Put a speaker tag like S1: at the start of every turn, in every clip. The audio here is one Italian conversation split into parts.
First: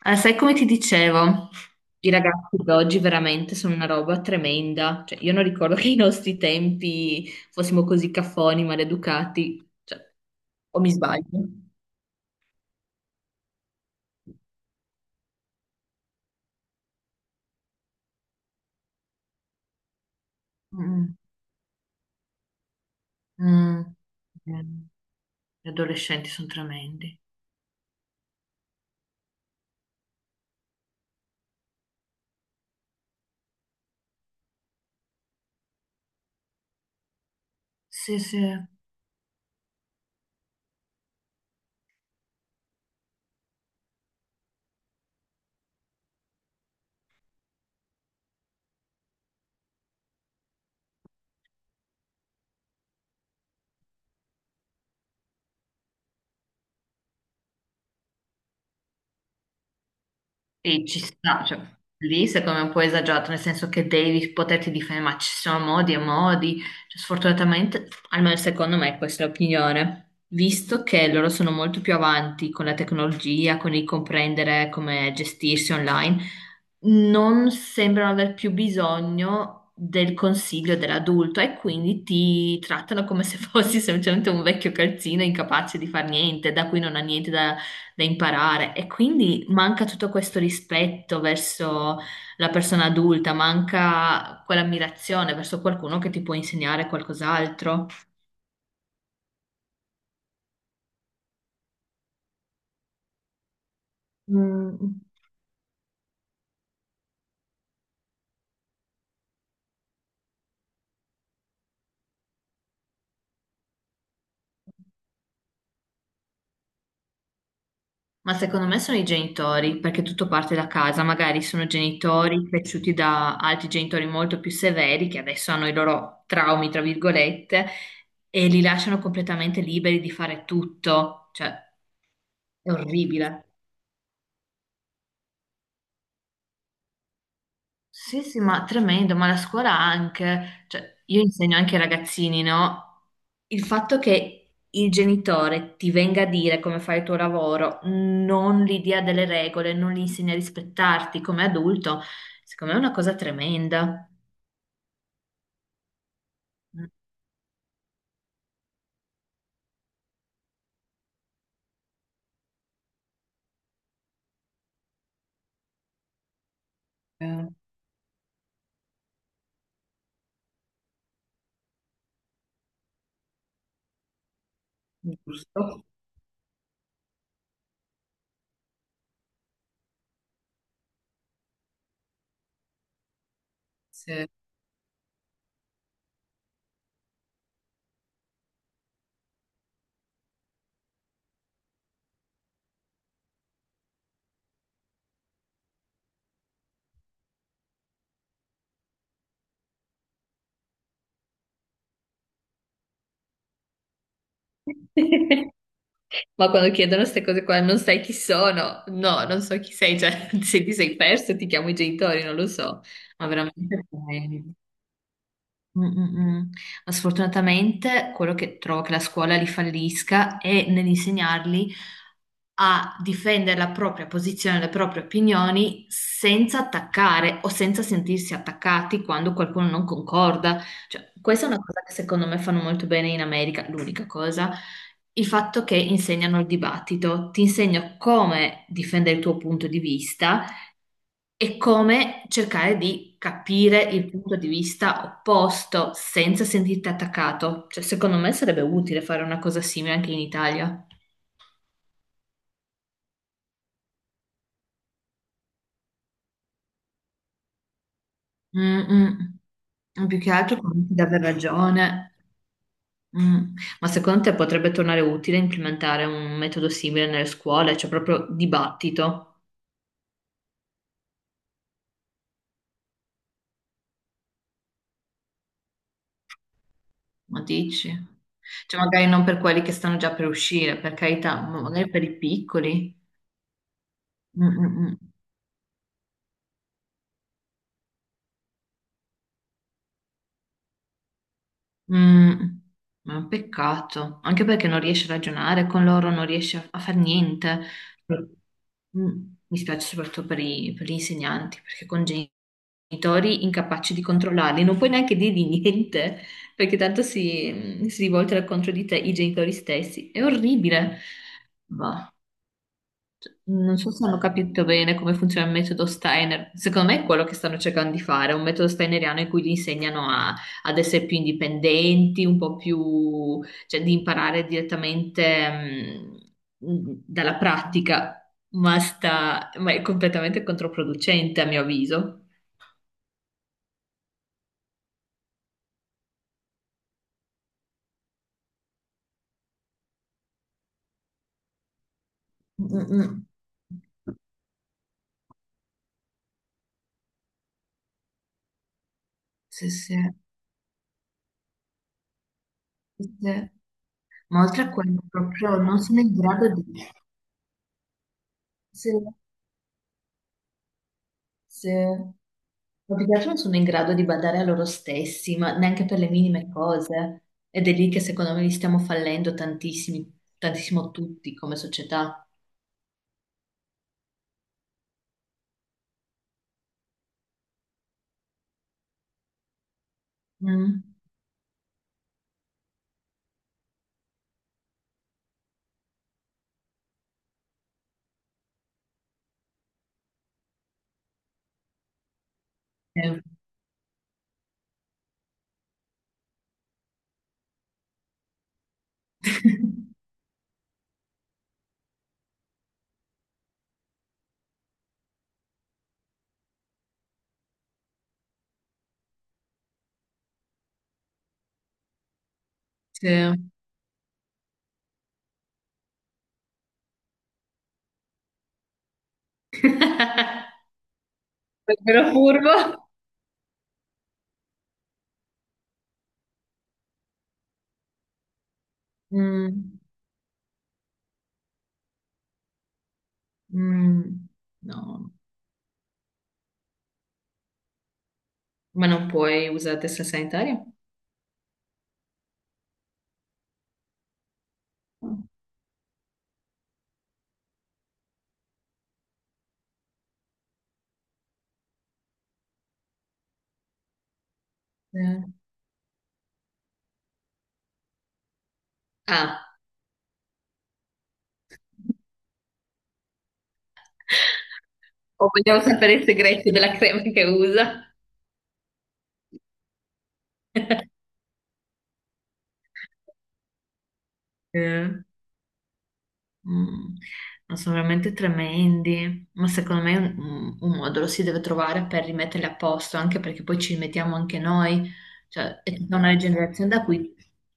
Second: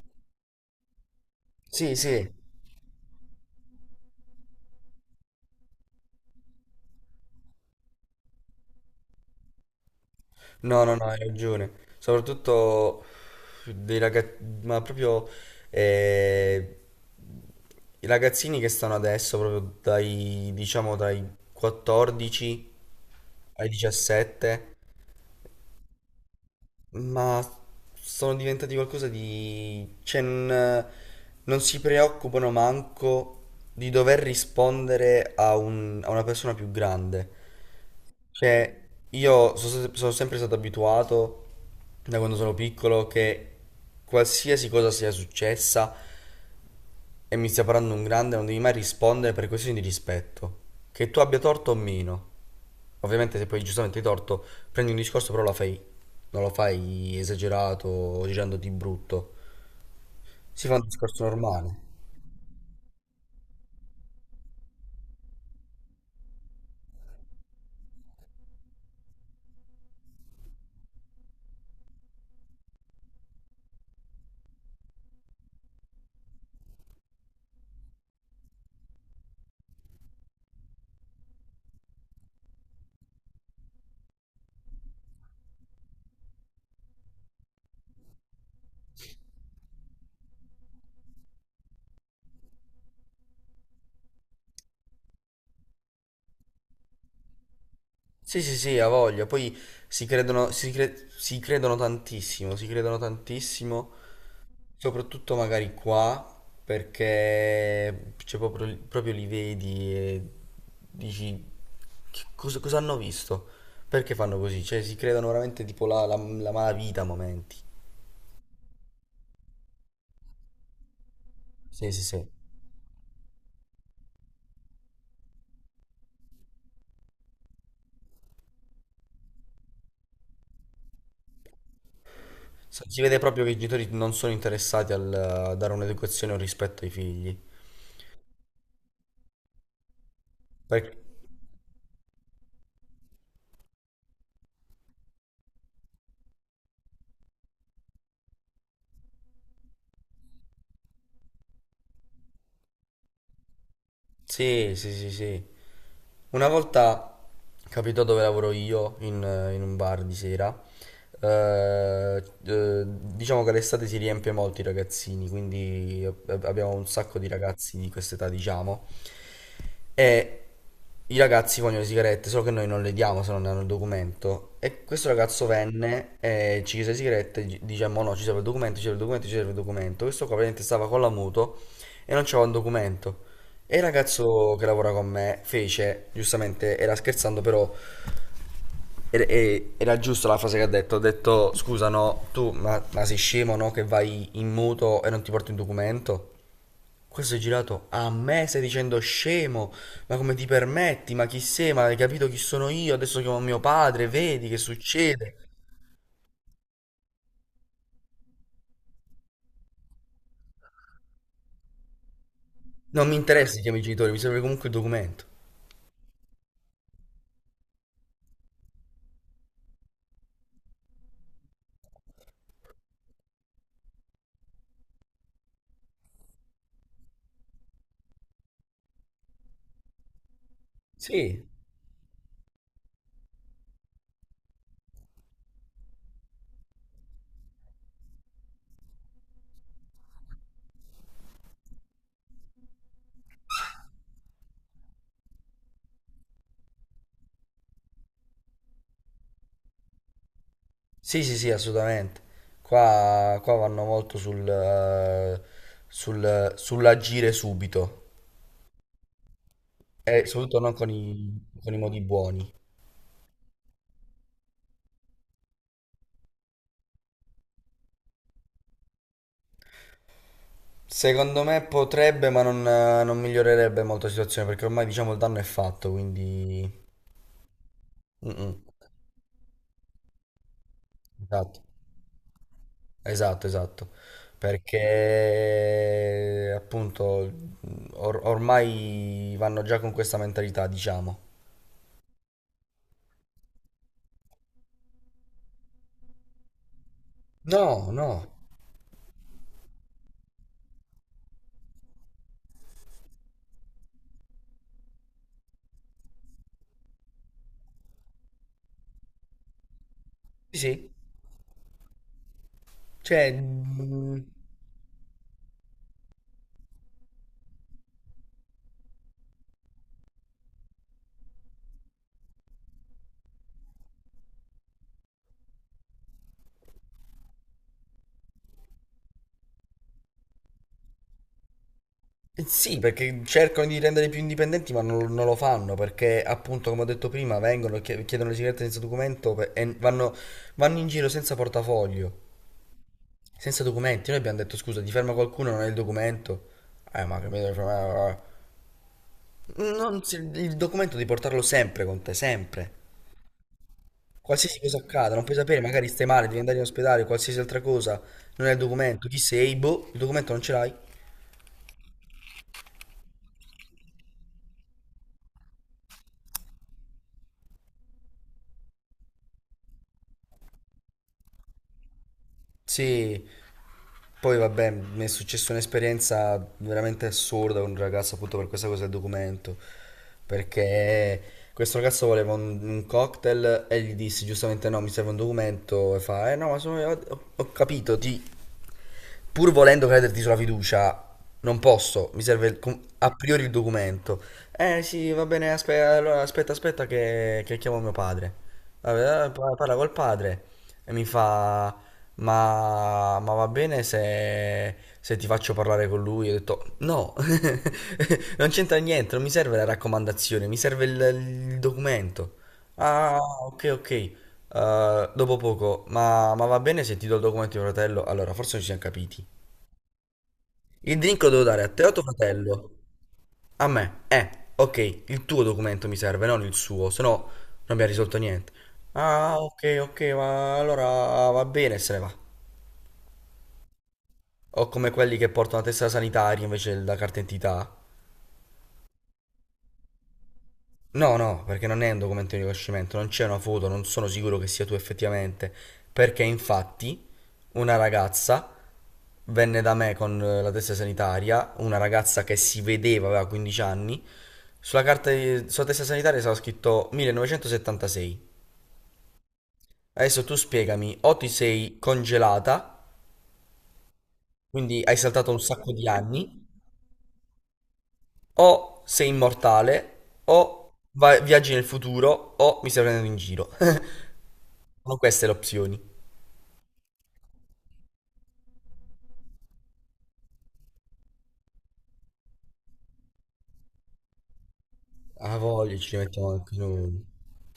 S1: Ah, sai come ti dicevo,
S2: Sì,
S1: i
S2: sì,
S1: ragazzi di oggi veramente sono una roba tremenda. Cioè, io non ricordo che ai nostri tempi fossimo così caffoni, maleducati. Cioè, o
S2: no,
S1: mi
S2: no, no, hai
S1: sbaglio?
S2: ragione. Soprattutto dei ragazzi, ma proprio eh, i ragazzini che stanno adesso, proprio dai, diciamo,
S1: Mm,
S2: dai 14 ai
S1: mm. Eh,
S2: 17,
S1: Gli adolescenti sono tremendi.
S2: ma sono diventati qualcosa di, cioè, non si preoccupano manco di dover rispondere a una persona più grande.
S1: Sì, sì.
S2: Cioè, io sono sempre stato abituato da quando sono piccolo che qualsiasi cosa sia successa e mi stia parlando un grande, non devi mai rispondere per questioni di rispetto. Che tu abbia torto o meno. Ovviamente se poi giustamente hai torto, prendi un discorso, però lo fai, non lo fai esagerato o girando di brutto. Si fa un
S1: Sì, ci
S2: discorso
S1: sta, cioè,
S2: normale.
S1: lì secondo me è un po' esagerato, nel senso che devi poterti difendere, ma ci sono modi e modi. Cioè, sfortunatamente, almeno secondo me, questa è l'opinione. Visto che loro sono molto più avanti con la tecnologia, con il comprendere come gestirsi online, non sembrano aver più bisogno del consiglio dell'adulto e quindi ti trattano come se fossi semplicemente un vecchio calzino incapace di far niente, da cui non ha niente da imparare. E quindi manca tutto questo rispetto verso la persona adulta, manca quell'ammirazione verso qualcuno che ti può insegnare qualcos'altro.
S2: Sì, sì, sì, ha voglia. Poi si credono tantissimo, si credono tantissimo.
S1: Mm.
S2: Soprattutto magari qua, perché, cioè, proprio li vedi e dici "Che cosa hanno visto? Perché fanno così?" Cioè si creano veramente tipo la malavita a momenti.
S1: Ma secondo me sono i genitori, perché tutto parte da casa, magari sono
S2: Sì, sì, sì.
S1: genitori cresciuti da altri genitori molto più severi che adesso hanno i loro traumi, tra virgolette, e li lasciano completamente liberi di fare tutto, cioè è
S2: Si vede proprio
S1: orribile.
S2: che i genitori non sono interessati a dare un'educazione o rispetto ai figli.
S1: Sì, sì, ma tremendo, ma la scuola anche,
S2: Perché.
S1: cioè io insegno anche ai ragazzini, no? Il fatto che il genitore ti venga a dire come fare il tuo lavoro, non gli dia delle regole, non gli insegna a rispettarti come adulto, secondo me è una cosa tremenda.
S2: Sì, sì, sì, sì. Una volta capitò dove lavoro io, in un bar di sera. Diciamo che l'estate si riempie molto i ragazzini, quindi abbiamo un sacco di
S1: Eh,
S2: ragazzi di quest'età, diciamo. E i ragazzi vogliono le sigarette, solo che noi non le diamo se non hanno il documento. E questo ragazzo
S1: giusto?
S2: venne e ci chiese le sigarette, diciamo no, ci serve il documento, ci serve il documento, ci serve il documento. Questo qua praticamente stava con la moto e non c'aveva un documento. E il
S1: Sì.
S2: ragazzo che lavora con me fece, giustamente, era scherzando, però era, era giusta la frase che ha detto. Ha detto, scusa, no, tu, ma sei scemo, no, che vai in muto e non ti porti un documento? Questo è girato a me, stai dicendo scemo, ma come ti permetti, ma chi sei, ma hai capito chi sono io, adesso chiamo mio padre, vedi che succede.
S1: Ma quando chiedono queste cose qua, non sai chi sono? No, non so chi sei, cioè se ti sei perso ti chiamo i genitori, non lo so,
S2: Non mi
S1: ma
S2: interessa chi chiami i
S1: veramente...
S2: genitori, mi serve comunque il documento.
S1: Mm, mm, mm. Ma sfortunatamente quello che trovo che la scuola li fallisca è nell'insegnarli a difendere la propria posizione, le proprie opinioni senza attaccare o senza sentirsi attaccati quando qualcuno non concorda. Cioè,
S2: Sì,
S1: questa è una cosa che secondo me fanno molto bene in America, l'unica cosa, il fatto che insegnano il dibattito, ti insegno come difendere il tuo punto di vista e come cercare di capire il punto di vista opposto senza sentirti attaccato. Cioè, secondo me sarebbe utile fare una cosa simile anche in Italia.
S2: sì, sì, sì, assolutamente. Qua vanno molto sull'agire subito
S1: Mm, mm. Più
S2: e
S1: che altro
S2: soprattutto non con
S1: convinti di aver
S2: i modi
S1: ragione.
S2: buoni.
S1: Mm. Ma secondo te potrebbe tornare utile implementare un metodo simile nelle scuole, cioè proprio dibattito?
S2: Secondo me potrebbe, ma non migliorerebbe molto la situazione perché ormai diciamo il danno è fatto, quindi.
S1: Ma dici?
S2: Mm, mm.
S1: Cioè, magari non per quelli che stanno già per uscire, per carità,
S2: Esatto,
S1: ma magari per i piccoli.
S2: esatto, esatto.
S1: Mm, mm, mm.
S2: Perché appunto ormai vanno già con questa mentalità, diciamo.
S1: Mm, ma è un peccato, anche perché non riesci a ragionare con loro, non riesci a fare niente.
S2: No, no,
S1: Mm, mi spiace soprattutto per, per gli insegnanti, perché con genitori incapaci di controllarli, non puoi neanche dirgli niente, perché tanto si rivoltano contro di te i genitori stessi. È
S2: sì, sì.
S1: orribile.
S2: Cioè,
S1: Non so se hanno capito bene come funziona il metodo Steiner. Secondo me è quello che stanno cercando di fare, è un metodo steineriano in cui gli insegnano ad essere più indipendenti, un po' più, cioè di imparare direttamente dalla pratica, ma è completamente controproducente a mio avviso.
S2: sì, perché cercano di rendere più indipendenti, ma non lo fanno perché, appunto, come ho detto prima, vengono, chiedono le sigarette senza documento, e vanno in giro senza portafoglio,
S1: Mm-mm.
S2: senza documenti. Noi abbiamo detto: scusa, ti ferma qualcuno, non hai il documento. Ma capito? Cioè, eh,
S1: Sì, sì,
S2: Non si- il documento devi portarlo sempre con te, sempre.
S1: sì. Ma
S2: Qualsiasi
S1: oltre a
S2: cosa
S1: quello,
S2: accada, non puoi
S1: proprio
S2: sapere,
S1: non
S2: magari
S1: sono
S2: stai
S1: in
S2: male, devi
S1: grado
S2: andare in
S1: di...
S2: ospedale, qualsiasi altra cosa, non hai il
S1: Sì,
S2: documento, chi sei, boh, il documento non ce l'hai.
S1: sì. Ma più che altro non sono in grado di badare a loro stessi, ma neanche per le minime cose. Ed è lì che secondo me li stiamo fallendo tantissimi, tantissimo tutti come società.
S2: Sì. Poi vabbè, mi è successa un'esperienza veramente assurda con un ragazzo appunto per questa cosa del documento,
S1: Mm.
S2: perché questo ragazzo voleva un cocktail e gli dissi giustamente no, mi serve un documento, e fa, eh no, ma sono io, ho capito, pur volendo crederti sulla fiducia, non posso, mi serve a
S1: Sì.
S2: priori il documento. Eh sì, va bene, allora aspetta, aspetta che chiamo mio padre. Vabbè, parla col padre e mi fa, ma va bene se ti faccio parlare con lui? Io ho detto, no, non c'entra niente, non mi serve la raccomandazione, mi serve il documento. Ah,
S1: Sì.
S2: ok, ok. Dopo poco, ma va bene se ti do il documento di mio fratello? Allora, forse non ci siamo capiti. Il drink lo devo dare a te o a tuo
S1: Davvero
S2: fratello?
S1: furbo.
S2: A me. Ok, il tuo documento mi serve, non il suo, se no non abbiamo risolto niente. Ah, ok,
S1: Mm.
S2: ok, ma allora va bene, se ne va.
S1: Mm.
S2: O come
S1: No,
S2: quelli che portano la tessera sanitaria invece della carta d'identità.
S1: ma non puoi usare la testa sanitaria?
S2: No, no, perché non è un documento di riconoscimento, non c'è una foto, non sono sicuro che sia tu effettivamente, perché infatti una ragazza venne da me con la testa sanitaria, una ragazza che si vedeva, aveva 15 anni,
S1: Sì.
S2: sulla testa sanitaria stava scritto 1976.
S1: Ah,
S2: Adesso tu spiegami, o ti sei congelata, quindi hai
S1: o
S2: saltato un
S1: vogliamo
S2: sacco di
S1: sapere i
S2: anni,
S1: segreti della crema che usa?
S2: o sei immortale, o viaggi nel futuro, o mi stai prendendo in giro.
S1: Sì.
S2: Sono queste le opzioni.
S1: Mm, no, sono veramente tremendi, ma secondo me un modo lo si deve trovare per rimetterli a posto, anche perché poi ci rimettiamo anche noi,
S2: A
S1: cioè è
S2: voglia,
S1: tutta
S2: ci
S1: una
S2: mettiamo anche
S1: generazione da
S2: noi.
S1: cui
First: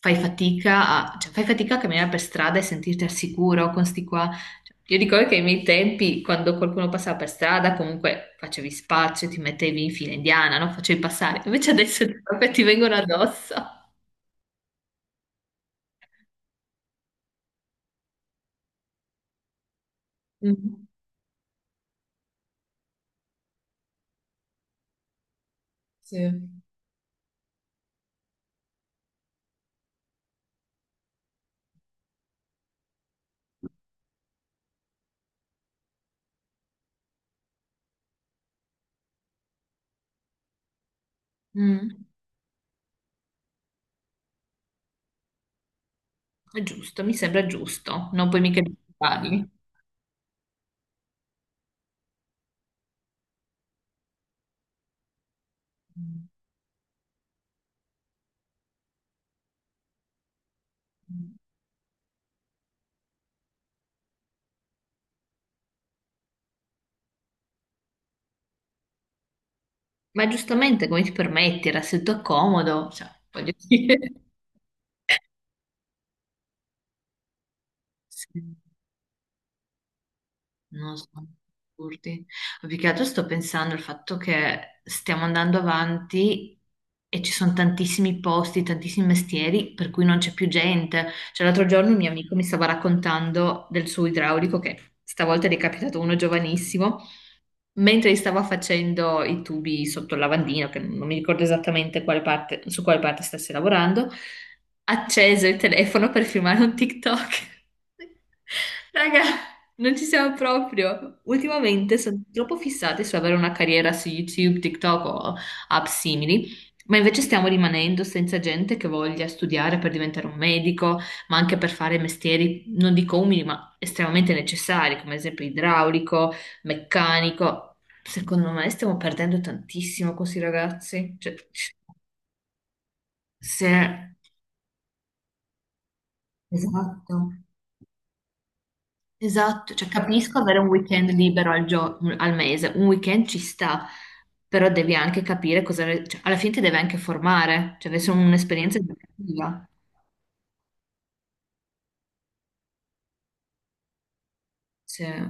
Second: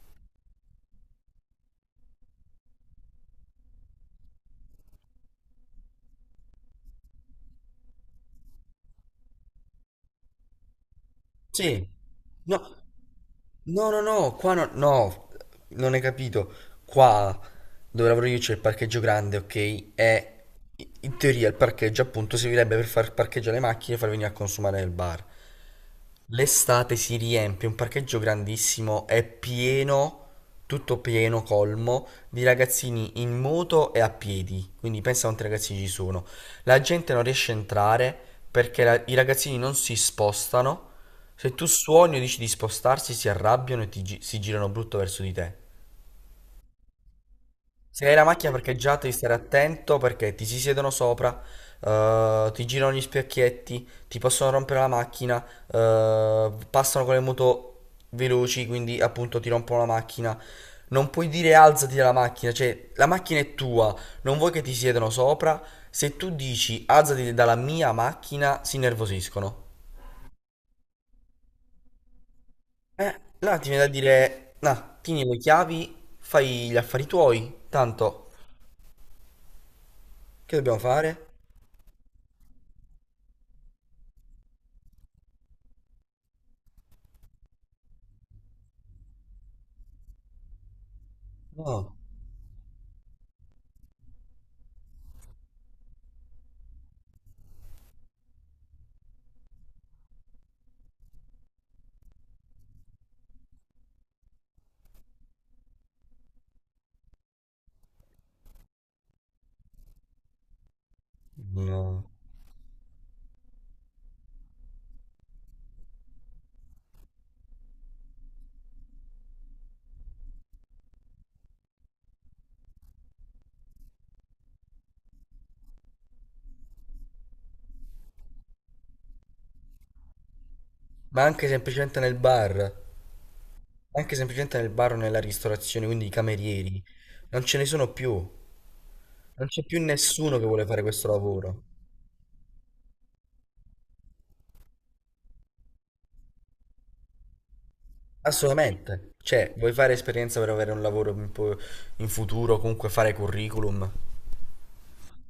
S1: fai fatica a, cioè, fai fatica a camminare per strada e sentirti al sicuro con sti qua. Cioè, io ricordo che ai miei tempi, quando qualcuno passava per strada, comunque facevi spazio, ti mettevi in fila indiana, no? Facevi passare, invece
S2: Sì,
S1: adesso proprio ti
S2: no,
S1: vengono addosso.
S2: no, no, no, qua no, no, non hai capito. Qua dove lavoro io c'è il parcheggio grande, ok? E
S1: Mm,
S2: in teoria il parcheggio appunto servirebbe per far parcheggiare le macchine e far venire a consumare nel bar.
S1: sì.
S2: L'estate si riempie, un parcheggio grandissimo, è pieno, tutto pieno, colmo, di ragazzini in moto e a piedi. Quindi pensa quanti ragazzini ci sono. La gente non riesce a entrare perché i ragazzini non si spostano, se tu
S1: Mm.
S2: suoni o dici di spostarsi, si arrabbiano e si girano brutto verso di te.
S1: È giusto, mi sembra
S2: Se
S1: giusto,
S2: hai la
S1: non puoi
S2: macchina
S1: mica
S2: parcheggiata, devi stare
S1: giustificarli.
S2: attento perché ti si siedono sopra, ti girano gli specchietti, ti possono rompere la macchina, passano con le moto veloci, quindi appunto ti rompono la macchina. Non puoi dire alzati dalla macchina, cioè la macchina è tua, non vuoi che ti siedano sopra. Se tu dici alzati dalla mia macchina, si innervosiscono.
S1: Ma giustamente come ti permetti, era seduto a comodo, cioè, voglio
S2: Là ti viene da
S1: dire,
S2: dire, no, tieni le chiavi, fai gli affari tuoi, tanto,
S1: sì,
S2: che dobbiamo
S1: non so,
S2: fare?
S1: assurdi. Ma più che altro sto pensando al fatto che stiamo andando avanti e ci sono tantissimi posti, tantissimi mestieri per cui non c'è più gente. Cioè, l'altro giorno
S2: No,
S1: un mio amico mi stava raccontando del suo idraulico, che stavolta gli è capitato uno giovanissimo, mentre gli stavo facendo i tubi sotto il lavandino, che non mi ricordo esattamente su quale parte stesse lavorando, acceso il telefono per filmare un TikTok. Raga, non ci siamo proprio. Ultimamente
S2: no.
S1: sono troppo fissati su avere una carriera su YouTube, TikTok o app simili, ma invece stiamo rimanendo senza gente che voglia studiare per diventare un medico, ma anche per fare mestieri, non dico umili, ma estremamente necessari, come ad esempio idraulico meccanico. Secondo me stiamo perdendo tantissimo con questi ragazzi.
S2: Ma
S1: Cioè,
S2: anche semplicemente nel bar,
S1: se...
S2: anche semplicemente nel bar o nella ristorazione, quindi i camerieri,
S1: Esatto,
S2: non ce ne sono più, non c'è
S1: esatto.
S2: più
S1: Cioè,
S2: nessuno
S1: capisco
S2: che
S1: avere
S2: vuole
S1: un
S2: fare questo
S1: weekend libero
S2: lavoro,
S1: al mese, un weekend ci sta, però devi anche capire cosa... cioè, alla fine ti deve anche formare, cioè deve essere un'esperienza
S2: assolutamente. Cioè,
S1: educativa.
S2: vuoi fare esperienza per avere un lavoro in futuro, comunque fare curriculum?
S1: Cioè,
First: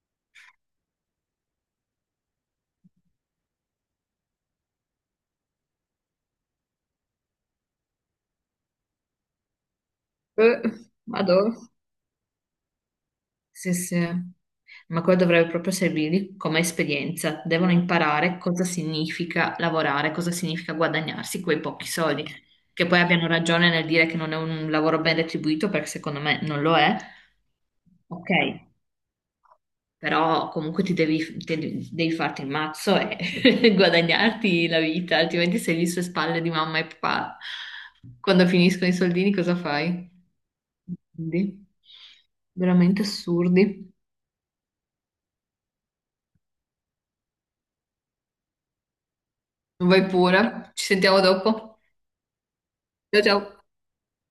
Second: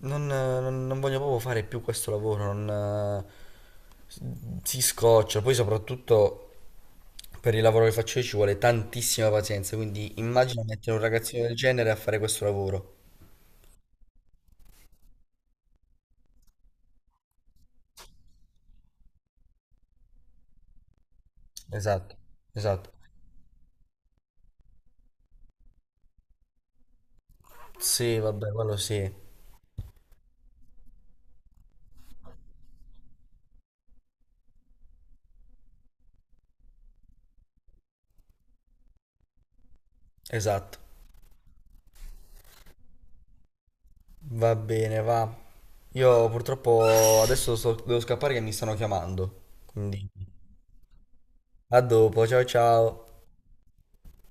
S2: Non voglio proprio fare più questo lavoro, non, s- si scoccia. Poi soprattutto per il lavoro che faccio io ci vuole tantissima pazienza, quindi immagina
S1: eh,
S2: mettere un ragazzino
S1: vado.
S2: del genere a fare questo lavoro.
S1: Sì, sì. Ma quello dovrebbe proprio servirgli come esperienza. Devono imparare cosa significa lavorare, cosa significa guadagnarsi quei pochi
S2: Esatto,
S1: soldi. Che
S2: esatto.
S1: poi abbiano ragione nel dire che non è un lavoro ben retribuito, perché secondo me non lo è.
S2: Sì,
S1: Ok,
S2: vabbè, quello sì,
S1: però comunque ti devi, devi farti il mazzo e guadagnarti la vita, altrimenti sei lì sulle spalle di mamma e papà. Quando finiscono i soldini, cosa fai?
S2: esatto.
S1: Quindi, veramente assurdi.
S2: Va bene, va. Io purtroppo adesso devo scappare che mi stanno chiamando, quindi
S1: Vai pure, ci sentiamo dopo.
S2: a dopo, ciao ciao.
S1: Ciao ciao.